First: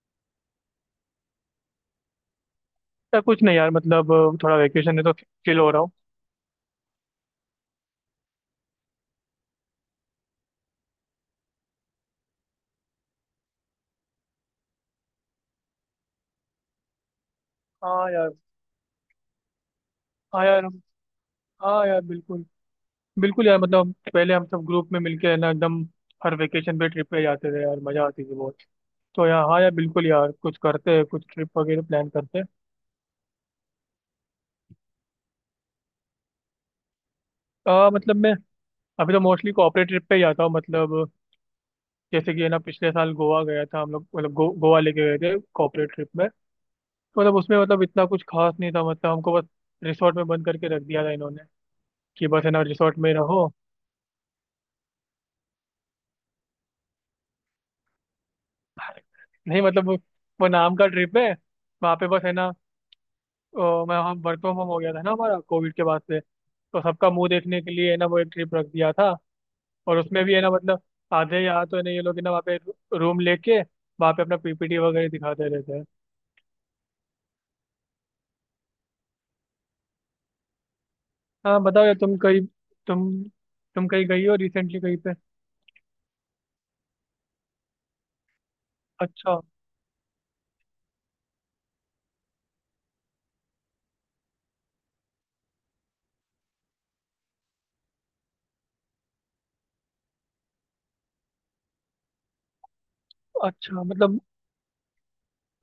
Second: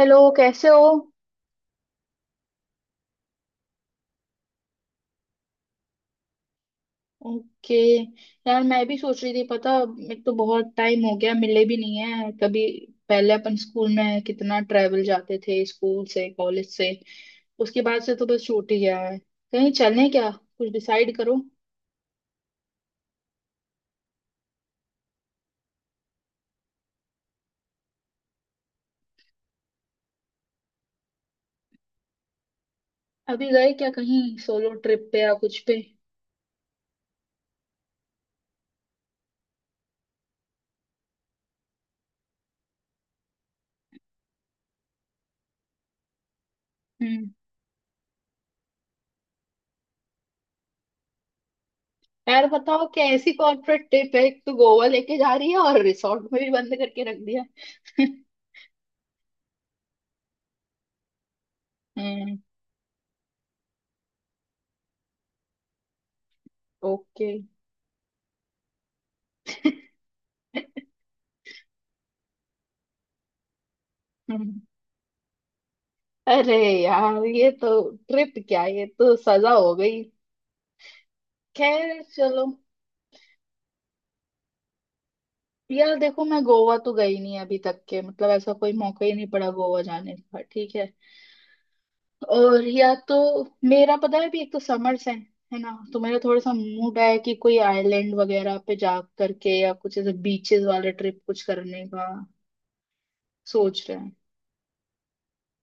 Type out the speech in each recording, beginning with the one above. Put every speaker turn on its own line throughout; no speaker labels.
Hello, कैसे हो?
या कुछ नहीं यार मतलब थोड़ा वेकेशन है तो चिल हो रहा हूँ।
ओके। यार मैं भी सोच रही थी, पता, एक तो बहुत टाइम हो गया, मिले भी नहीं है कभी। पहले अपन स्कूल में कितना ट्रेवल जाते थे, स्कूल से कॉलेज से। उसके बाद
हाँ
से तो
यार।
बस छूट ही गया है। कहीं चलें क्या?
हाँ यार।
कुछ डिसाइड करो।
हाँ यार बिल्कुल। बिल्कुल यार मतलब पहले हम सब ग्रुप में मिलके है ना एकदम हर वेकेशन पे ट्रिप पे जाते थे यार, मजा आती थी बहुत। तो यार हाँ यार बिल्कुल यार कुछ करते हैं, कुछ ट्रिप वगैरह प्लान करते हैं।
अभी गए क्या कहीं? सोलो ट्रिप पे या कुछ पे?
मतलब मैं अभी तो मोस्टली कॉर्पोरेट ट्रिप पे ही जाता हूँ। मतलब जैसे कि है ना पिछले साल गोवा गया था हम लोग, मतलब गोवा लेके गए थे कॉर्पोरेट ट्रिप में। तो
हम्म।
मतलब उसमें मतलब इतना कुछ खास नहीं था, मतलब हमको बस रिसोर्ट में बंद करके रख दिया था इन्होंने कि बस
यार
है ना
बताओ,
रिसोर्ट में
कैसी
रहो।
कॉर्पोरेट ट्रिप है, एक तो गोवा लेके जा रही है और रिसोर्ट में भी बंद करके रख दिया।
नहीं मतलब वो नाम का ट्रिप है। वहाँ पे बस है
हम्म।
ना। मैं हम वर्क फ्रॉम होम हो गया था ना हमारा कोविड के बाद से, तो सबका
ओके।
मुंह देखने के लिए है ना वो एक ट्रिप रख दिया था। और उसमें भी है ना मतलब आधे यहाँ तो है ना ये लोग है ना वहाँ पे रूम लेके वहाँ पे अपना
हम्म।
पीपीटी वगैरह दिखाते रहते हैं।
अरे यार, ये तो ट्रिप क्या, ये तो सजा हो गई।
हाँ बताओ यार।
खैर चलो।
तुम तुम कहीं गई हो रिसेंटली कहीं पे?
यार देखो, मैं गोवा तो गई नहीं अभी तक के, मतलब ऐसा कोई मौका ही नहीं
अच्छा।
पड़ा गोवा जाने का, ठीक है। और या तो मेरा, पता है, अभी एक तो समर्स है ना, तो मेरा थोड़ा सा मूड है कि कोई आइलैंड वगैरह पे जा करके या कुछ ऐसे बीचेस वाले ट्रिप कुछ करने का
अच्छा
सोच रहे हैं।
मतलब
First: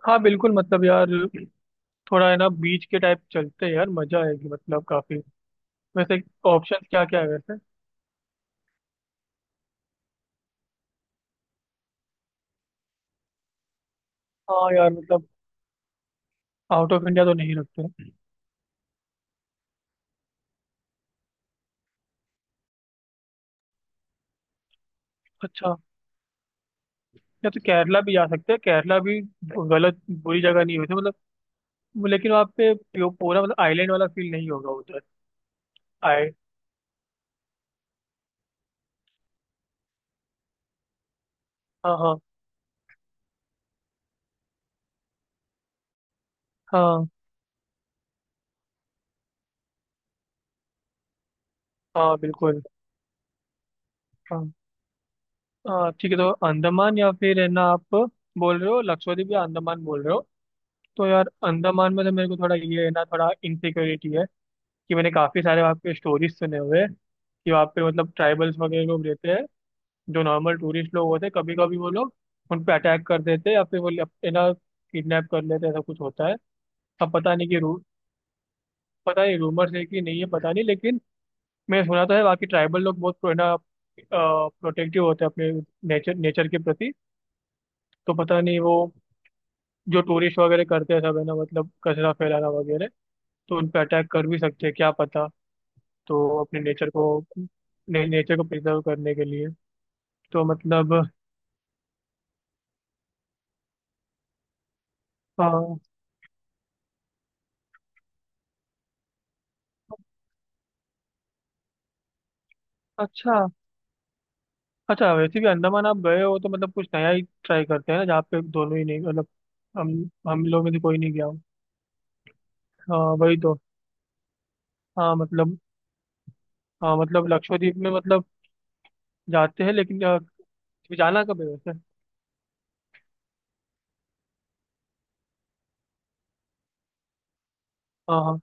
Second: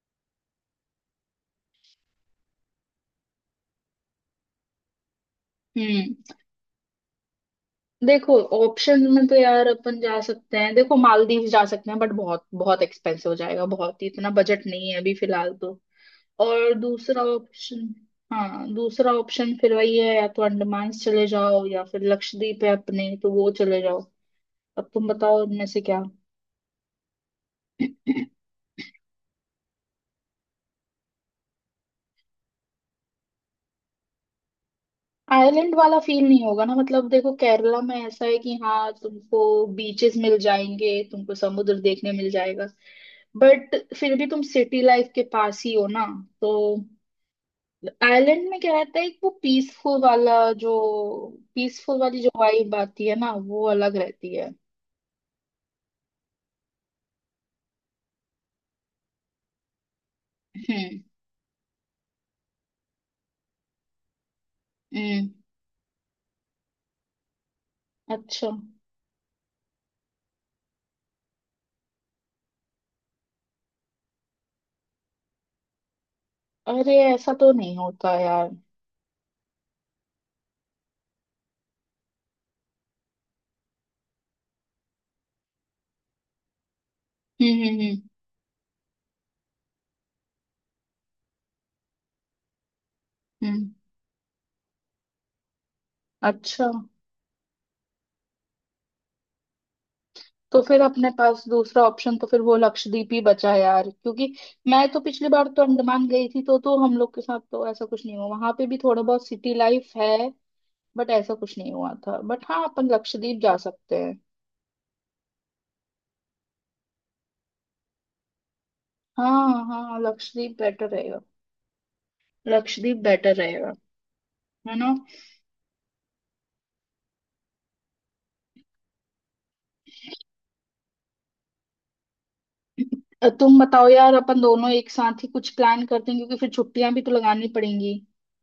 हाँ बिल्कुल मतलब यार थोड़ा है ना बीच के टाइप चलते हैं यार, मजा आएगी मतलब काफी। वैसे
हम्म।
ऑप्शन क्या क्या है वैसे?
देखो ऑप्शन में तो यार अपन जा सकते हैं, देखो मालदीव जा सकते हैं, बट बहुत बहुत एक्सपेंसिव हो जाएगा, बहुत ही, इतना बजट
हाँ
नहीं
यार
है अभी
मतलब
फिलहाल तो। और
आउट ऑफ
दूसरा
इंडिया तो नहीं
ऑप्शन,
रखते।
हाँ दूसरा ऑप्शन फिर वही है, या तो अंडमान चले जाओ या फिर लक्षद्वीप है अपने, तो वो चले जाओ। अब तुम बताओ इनमें
अच्छा।
से क्या।
या तो केरला भी जा सकते हैं, केरला भी गलत बुरी जगह नहीं हुई थी मतलब, लेकिन वहाँ पे पूरा मतलब आइलैंड वाला फील नहीं होगा उधर।
आइलैंड वाला फील
आए।
नहीं होगा ना। मतलब देखो केरला में ऐसा है कि हाँ, तुमको बीचेस मिल जाएंगे, तुमको समुद्र
हाँ
देखने
हाँ।
मिल जाएगा, बट फिर भी तुम सिटी लाइफ के पास ही हो ना। तो
हाँ
आयरलैंड में क्या रहता है, एक वो पीसफुल वाला, जो पीसफुल
हाँ
वाली जो
बिल्कुल।
वाइब आती है ना, वो अलग रहती है।
हाँ। हाँ ठीक है तो अंडमान या फिर है ना आप बोल रहे हो, लक्षद्वीप या अंडमान बोल रहे हो?
हम्म।
तो यार अंडमान में तो मेरे को थोड़ा ये है ना थोड़ा इनसिक्योरिटी है कि मैंने
हम्म।
काफ़ी सारे वहाँ पे स्टोरीज सुने हुए हैं कि वहाँ पे मतलब
अच्छा।
ट्राइबल्स वगैरह लोग रहते हैं। जो नॉर्मल टूरिस्ट लोग होते हैं कभी कभी वो लोग उन पे अटैक कर देते हैं, या फिर वो है ना किडनैप कर लेते हैं, ऐसा कुछ होता है।
अरे
अब
ऐसा
पता नहीं
तो
कि
नहीं
रू
होता यार।
पता नहीं रूमर्स है कि नहीं है पता नहीं, लेकिन मैंने सुना तो है। बाकी ट्राइबल लोग बहुत है ना प्रोटेक्टिव होते हैं अपने नेचर नेचर के प्रति।
हम्म हम्म हम्म
तो पता नहीं वो जो टूरिस्ट वगैरह करते हैं सब है ना मतलब कचरा फैलाना वगैरह, तो उन
हम्म,
पे अटैक कर भी सकते हैं क्या पता। तो अपने
अच्छा।
नेचर को प्रिजर्व करने के लिए। तो
तो फिर
मतलब
अपने पास दूसरा ऑप्शन तो फिर वो लक्षद्वीप ही बचा यार, क्योंकि मैं तो पिछली बार तो
हाँ।
अंडमान गई थी, तो हम लोग के साथ तो ऐसा कुछ नहीं हुआ, वहां पे भी थोड़ा बहुत सिटी लाइफ है, बट ऐसा कुछ नहीं हुआ था, बट हाँ अपन लक्षद्वीप
अच्छा।
जा सकते हैं।
अच्छा वैसे भी अंडमान आप गए हो तो मतलब कुछ नया ही ट्राई करते हैं ना जहाँ पे दोनों ही नहीं, मतलब
हाँ
हम
हाँ,
हम
लक्षद्वीप
लोग में से
बेटर
कोई नहीं
रहेगा।
गया हो।
लक्षद्वीप
हाँ
बेटर
वही तो।
रहेगा। है ना।
हाँ मतलब। हाँ मतलब लक्षद्वीप में मतलब जाते हैं, लेकिन जाना कब है वैसे?
तुम बताओ यार, अपन दोनों एक साथ ही कुछ प्लान करते हैं, क्योंकि फिर छुट्टियां भी तो लगानी पड़ेंगी।
हाँ हाँ।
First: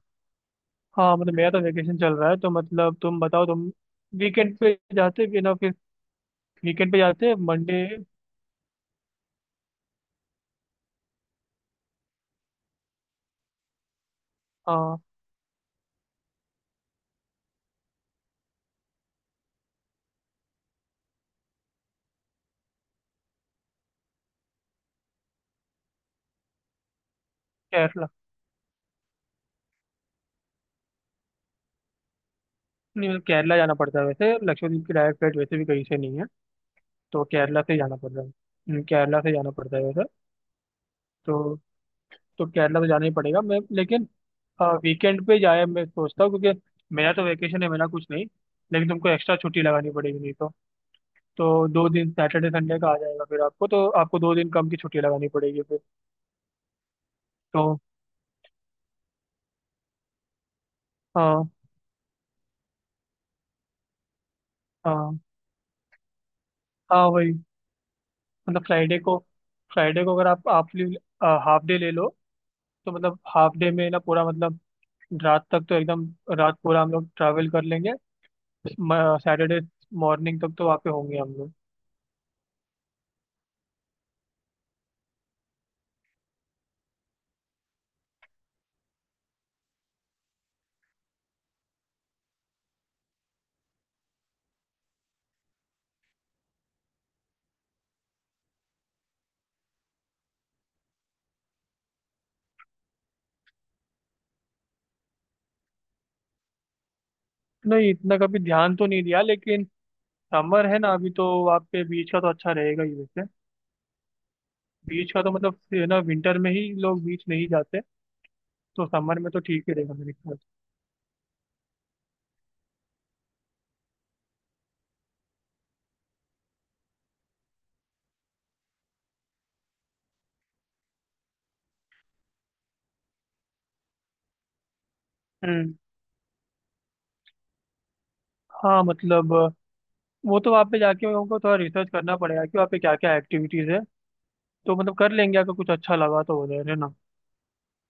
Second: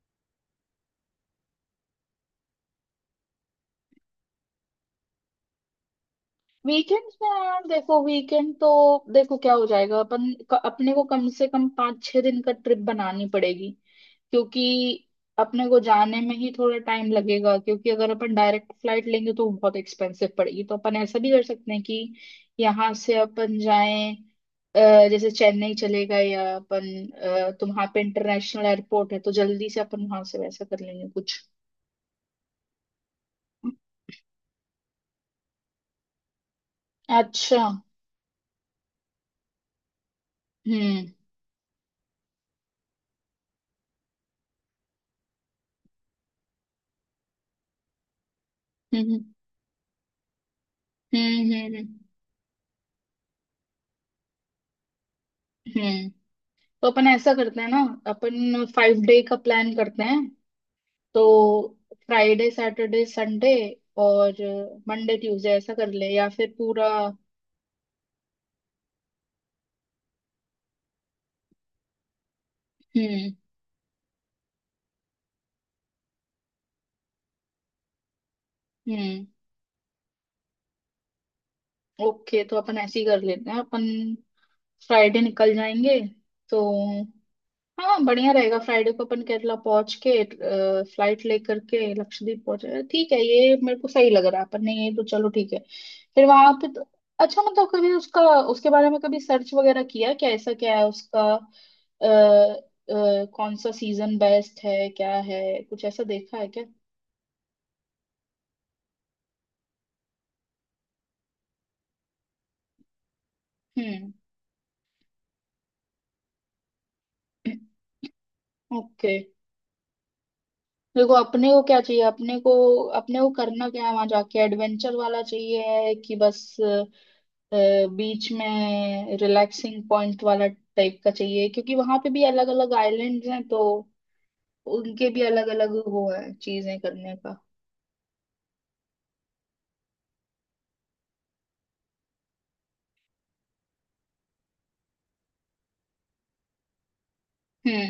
हाँ मतलब मेरा तो वेकेशन चल रहा है तो मतलब तुम बताओ। तुम वीकेंड पे जाते भी ना फिर? वीकेंड पे
वीकेंड्स
जाते
में
हैं
यार,
मंडे।
देखो वीकेंड तो, देखो क्या हो जाएगा, अपने को कम से कम पाँच छह दिन का ट्रिप बनानी पड़ेगी, क्योंकि
हाँ।
अपने को जाने में ही थोड़ा टाइम लगेगा, क्योंकि अगर अपन डायरेक्ट फ्लाइट लेंगे तो बहुत एक्सपेंसिव पड़ेगी, तो अपन ऐसा भी कर सकते हैं कि यहाँ से अपन जाएं, जैसे चेन्नई चले गए या अपन, तो वहां पे
केरला।
इंटरनेशनल एयरपोर्ट है, तो जल्दी से अपन वहां से वैसा कर लेंगे कुछ।
नहीं मतलब केरला जाना पड़ता है वैसे, लक्षद्वीप की डायरेक्ट फ्लाइट वैसे भी कहीं से नहीं है, तो केरला
अच्छा।
से जाना पड़ रहा है। केरला से जाना पड़ता है वैसे।
हम्म।
तो तो केरला तो जाना ही पड़ेगा मैं, लेकिन वीकेंड पे जाए मैं सोचता हूँ क्योंकि मेरा तो वेकेशन है, मेरा कुछ नहीं, लेकिन तुमको
हम्म
एक्स्ट्रा छुट्टी लगानी पड़ेगी नहीं तो।
हम्म हम्म
तो
हम्म
दो
हम्म।
दिन सैटरडे संडे का आ जाएगा फिर, आपको तो आपको दो दिन कम की छुट्टी लगानी पड़ेगी फिर।
हम्म। तो अपन ऐसा करते हैं
तो
ना, अपन फाइव डे का प्लान करते हैं। तो
हाँ
फ्राइडे सैटरडे संडे और मंडे
हाँ।
ट्यूसडे ऐसा कर ले या फिर पूरा।
हाँ वही मतलब फ्राइडे को अगर आप हाफ हाफ डे ले लो तो मतलब
हम्म।
हाफ डे में ना पूरा मतलब रात तक तो एकदम रात पूरा हम लोग ट्रैवल कर लेंगे।
हम्म।
सैटरडे मॉर्निंग तक तो वहाँ पे होंगे हम लोग।
ओके, तो अपन ऐसे ही कर लेते हैं अपन, फ्राइडे निकल जाएंगे, तो हाँ बढ़िया रहेगा, फ्राइडे को अपन केरला पहुंच के फ्लाइट लेकर के लक्षद्वीप पहुंचे, ठीक है, ये मेरे को सही लग रहा है अपन ने, ये तो चलो ठीक है। फिर वहां पे तो, अच्छा मतलब कभी उसका, उसके बारे में कभी सर्च वगैरह किया क्या, ऐसा क्या है उसका, कौन सा सीजन बेस्ट है, क्या है, कुछ ऐसा देखा है क्या?
नहीं इतना कभी ध्यान तो नहीं दिया, लेकिन समर है ना अभी, तो वहाँ पे बीच का तो अच्छा रहेगा ही वैसे।
हम्म।
बीच का तो मतलब ये ना विंटर में ही लोग बीच नहीं जाते, तो
ओके।
समर में तो ठीक ही रहेगा मेरे ख्याल
देखो अपने को क्या चाहिए, अपने को करना क्या है वहां जाके, एडवेंचर वाला चाहिए है कि बस अ, बीच में रिलैक्सिंग पॉइंट वाला टाइप का चाहिए, क्योंकि वहां पे भी अलग अलग आइलैंड्स हैं, तो उनके भी
से।
अलग अलग
हम्म।
वो है चीजें करने का।
हाँ मतलब वो तो वहाँ पे जाके उनको थोड़ा रिसर्च करना पड़ेगा कि वहाँ पे क्या क्या एक्टिविटीज है, तो मतलब कर लेंगे अगर कुछ अच्छा लगा तो उधर है ना।
हम्म।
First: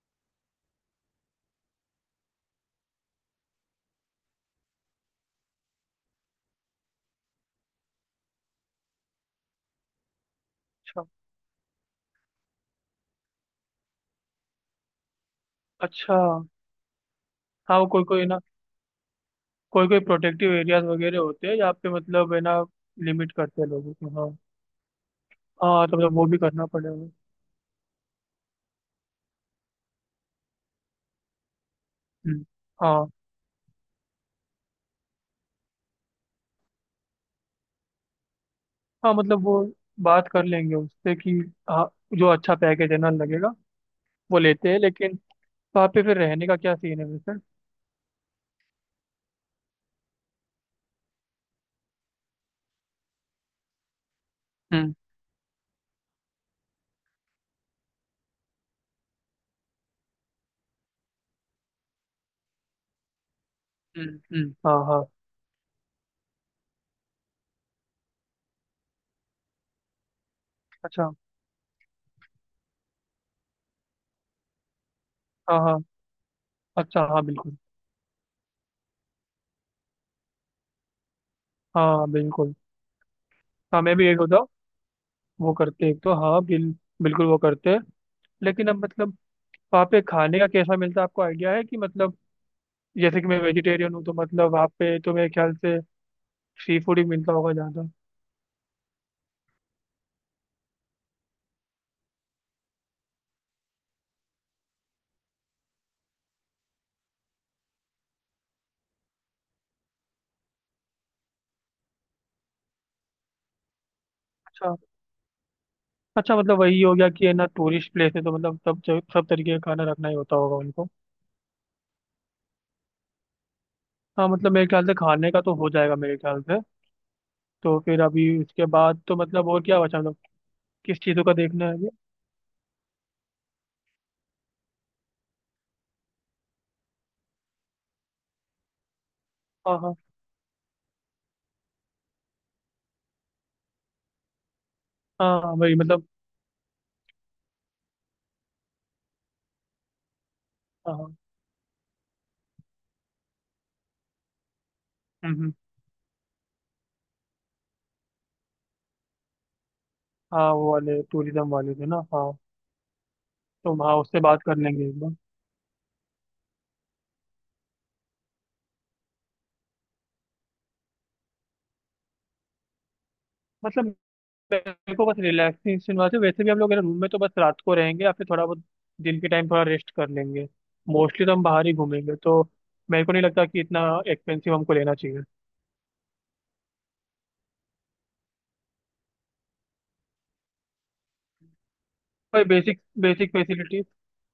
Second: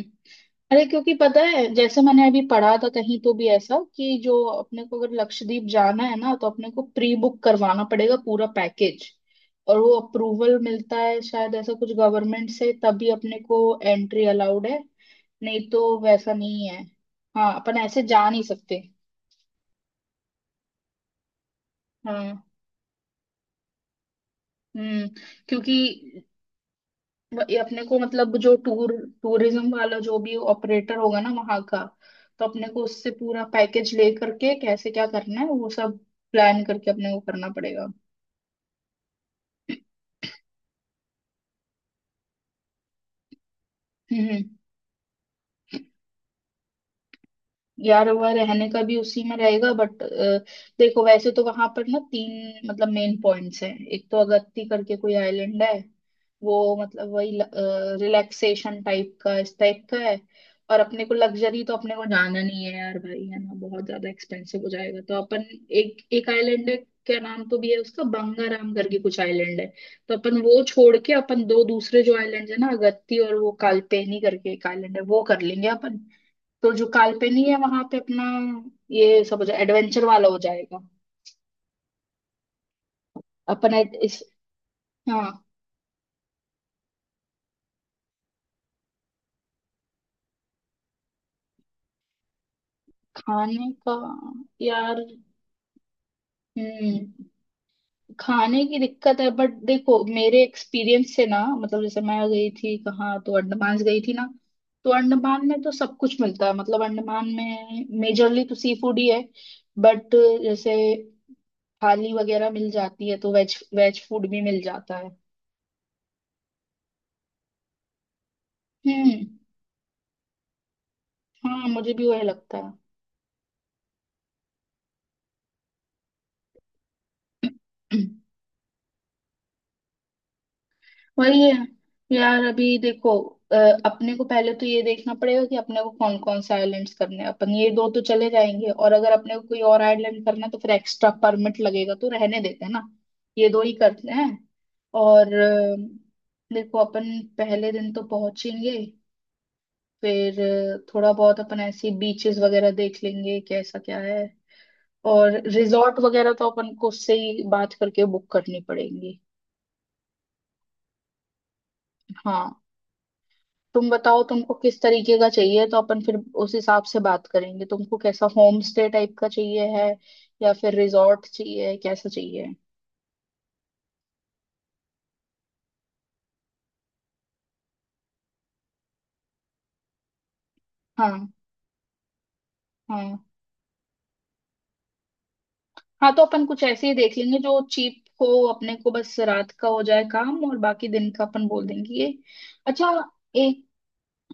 अरे क्योंकि पता है, जैसे मैंने अभी पढ़ा था कहीं तो भी ऐसा, कि जो अपने को अगर लक्षद्वीप जाना है ना, तो अपने को प्री बुक करवाना पड़ेगा पूरा पैकेज, और वो अप्रूवल मिलता
अच्छा।
है शायद ऐसा कुछ, गवर्नमेंट से तभी अपने को एंट्री अलाउड है, नहीं तो
अच्छा
वैसा नहीं है, हाँ अपन
हाँ वो
ऐसे
कोई कोई
जा
ना
नहीं सकते।
कोई कोई प्रोटेक्टिव एरियाज वगैरह होते हैं जहाँ पे मतलब
हाँ।
है ना लिमिट करते हैं लोगों को। हाँ।
हम्म। क्योंकि
हाँ तो मतलब वो भी करना पड़ेगा।
ये अपने को मतलब, जो टूरिज्म वाला जो भी ऑपरेटर होगा ना वहां का, तो
हम्म।
अपने को
हाँ
उससे पूरा पैकेज ले करके कैसे क्या करना है वो सब प्लान करके अपने को करना पड़ेगा।
हाँ मतलब वो बात कर लेंगे उससे कि हाँ, जो अच्छा पैकेज है ना लगेगा वो
हम्म।
लेते हैं, लेकिन वहाँ पे फिर रहने का क्या सीन है वैसे?
यार वह रहने का भी उसी में रहेगा, बट देखो वैसे तो वहां पर ना तीन मतलब मेन पॉइंट्स हैं, एक तो अगत्ती
हम्म
करके कोई आइलैंड है, वो मतलब वही रिलैक्सेशन टाइप का इस टाइप का है, और अपने को लग्जरी तो अपने को जाना नहीं है यार भाई, है ना, बहुत ज्यादा
हम्म हम्म।
एक्सपेंसिव हो
हाँ
जाएगा,
हाँ।
तो अपन, एक एक आइलैंड है, क्या नाम तो भी है उसका, बंगाराम करके कुछ आइलैंड है, तो अपन वो छोड़
अच्छा।
के अपन दो दूसरे जो आइलैंड है ना, अगत्ती और वो कालपेनी करके एक आइलैंड है, वो कर
हाँ
लेंगे
हाँ।
अपन। तो जो
अच्छा। हाँ
काल्पनिक है
बिल्कुल।
वहां पे अपना ये सब हो जाए, एडवेंचर वाला हो जाएगा।
हाँ बिल्कुल। हाँ मैं भी एक
इस,
होता
हाँ।
वो करते एक तो, हाँ बिल्कुल वो करते हैं, लेकिन अब मतलब वहाँ पे खाने का कैसा मिलता है आपको आइडिया है कि मतलब? जैसे कि मैं
खाने
वेजिटेरियन
का
हूँ तो मतलब वहाँ पे
यार,
तो मेरे ख्याल से सी फूड ही
हम्म,
मिलता होगा ज़्यादा।
खाने की दिक्कत है, बट देखो मेरे एक्सपीरियंस से ना, मतलब जैसे मैं गई थी कहाँ, तो अंडमान गई थी ना, तो अंडमान में तो सब कुछ मिलता है, मतलब अंडमान में मेजरली तो सी फूड ही है, बट जैसे थाली वगैरह मिल जाती है, तो वेज वेज फूड भी मिल
अच्छा।
जाता है।
अच्छा मतलब वही हो गया कि है ना टूरिस्ट प्लेस है तो मतलब
हम्म।
सब तरीके का खाना रखना ही होता होगा उनको।
हाँ मुझे भी वही लगता
हाँ मतलब मेरे ख्याल से खाने का तो हो जाएगा मेरे ख्याल से।
है।
तो फिर अभी उसके बाद तो मतलब और क्या बचा मतलब? किस चीज़ों का
वही है
देखना है अभी?
यार, अभी देखो अ, अपने को पहले तो ये देखना पड़ेगा कि अपने को कौन कौन से आइलैंड्स करने हैं, अपन ये दो तो चले जाएंगे, और अगर अपने को कोई
हाँ
और
हाँ।
आइलैंड करना है तो फिर एक्स्ट्रा परमिट लगेगा, तो रहने देते हैं ना, ये दो ही करते हैं। और
हाँ हाँ, वही मतलब।
देखो अपन पहले दिन तो पहुंचेंगे, फिर
हाँ
थोड़ा
हाँ।
बहुत अपन ऐसी बीचेस वगैरह देख लेंगे कैसा क्या है,
हम्म,
और
हम्म,
रिजॉर्ट वगैरह तो अपन को उससे ही बात करके बुक करनी पड़ेगी।
हाँ वो वाले टूरिज्म वाले थे ना, हाँ
हाँ
तो
तुम
हाँ उससे
बताओ
बात
तुमको
कर
किस
लेंगे एक बार
तरीके का चाहिए, तो अपन फिर उस हिसाब से बात करेंगे, तुमको कैसा होम स्टे टाइप का चाहिए है या फिर रिजॉर्ट चाहिए, कैसा चाहिए?
मतलब। मेरे को बस रिलैक्सेशन वास्ते, वैसे भी हम लोग रूम में तो बस रात को रहेंगे या फिर थोड़ा बहुत दिन के टाइम थोड़ा रेस्ट कर लेंगे, मोस्टली
हाँ।
तो हम बाहर ही घूमेंगे, तो मेरे को
हाँ।
नहीं लगता कि इतना एक्सपेंसिव हमको लेना चाहिए।
हाँ तो अपन कुछ ऐसे ही देख लेंगे जो चीप हो, अपने को बस रात का हो जाए काम, और बाकी दिन का अपन बोल देंगे ये।
भाई बेसिक
अच्छा।
बेसिक
एक,
फैसिलिटी।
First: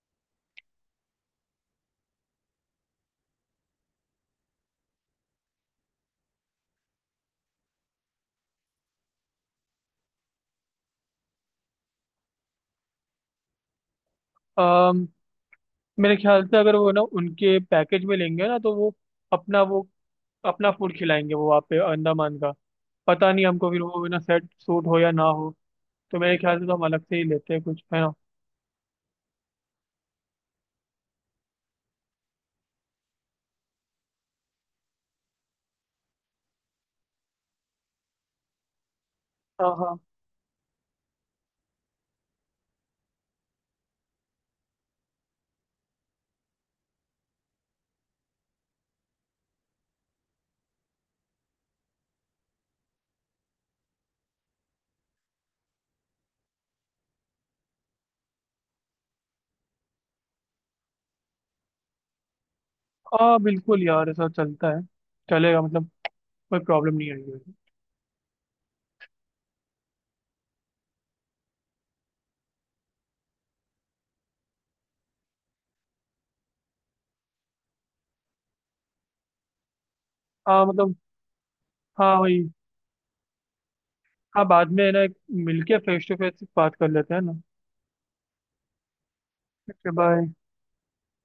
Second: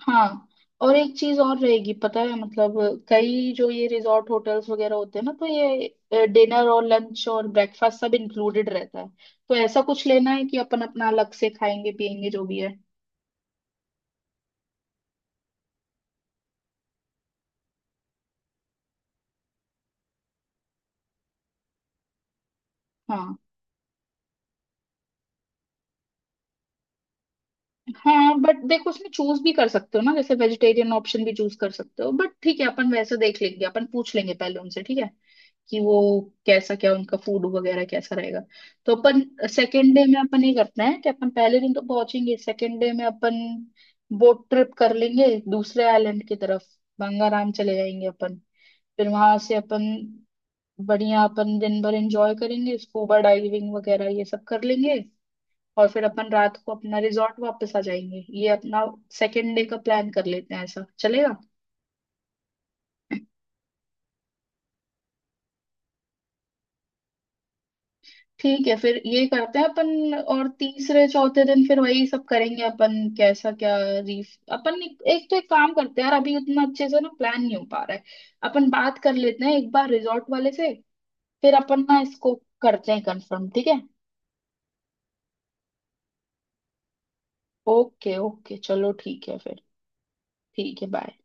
हाँ, और एक चीज और रहेगी, पता है मतलब कई जो ये रिजॉर्ट होटल्स वगैरह होते हैं ना, तो ये डिनर और लंच और ब्रेकफास्ट सब इंक्लूडेड रहता है, तो ऐसा कुछ लेना है कि अपन अपना अलग से खाएंगे पिएंगे जो भी है।
मेरे ख्याल से अगर वो ना उनके पैकेज में लेंगे ना तो वो अपना फूड खिलाएंगे वो, वहाँ पे अंडमान का पता
हाँ।
नहीं हमको फिर वो ना सेट सूट हो या ना हो। तो मेरे ख्याल से तो हम अलग से ही लेते हैं कुछ है ना।
हाँ बट देखो उसमें चूज भी कर सकते हो ना, जैसे वेजिटेरियन ऑप्शन भी चूज कर सकते हो, बट ठीक है अपन वैसे देख लेंगे, अपन पूछ लेंगे पहले उनसे, ठीक है, कि वो कैसा क्या उनका फूड वगैरह कैसा रहेगा। तो अपन
हाँ
सेकेंड
हाँ।
डे में अपन ये करना है कि अपन पहले दिन तो पहुंचेंगे, सेकेंड डे में अपन बोट ट्रिप कर लेंगे दूसरे आइलैंड की तरफ, गंगाराम चले जाएंगे अपन, फिर वहां से अपन बढ़िया अपन दिन भर एंजॉय करेंगे, स्कूबा डाइविंग वगैरह ये सब कर लेंगे, और फिर अपन रात को अपना रिजॉर्ट वापस आ जाएंगे, ये अपना सेकेंड डे का प्लान कर लेते हैं, ऐसा चलेगा?
हाँ बिल्कुल यार ऐसा चलता है, चलेगा मतलब, कोई प्रॉब्लम नहीं आई है।
ठीक है, फिर ये करते हैं अपन, और तीसरे चौथे दिन फिर वही सब करेंगे, अपन कैसा क्या रीफ अपन एक तो एक काम करते हैं यार, अभी उतना अच्छे से ना प्लान नहीं हो पा रहा है, अपन बात कर लेते हैं एक बार रिजॉर्ट वाले
हाँ
से,
मतलब।
फिर अपन ना
हाँ
इसको
वही।
करते हैं कंफर्म, ठीक है।
हाँ बाद में है ना मिलके फेस टू फेस बात कर लेते हैं ना।
ओके ओके, चलो ठीक है फिर।
Okay bye.
ठीक है, बाय।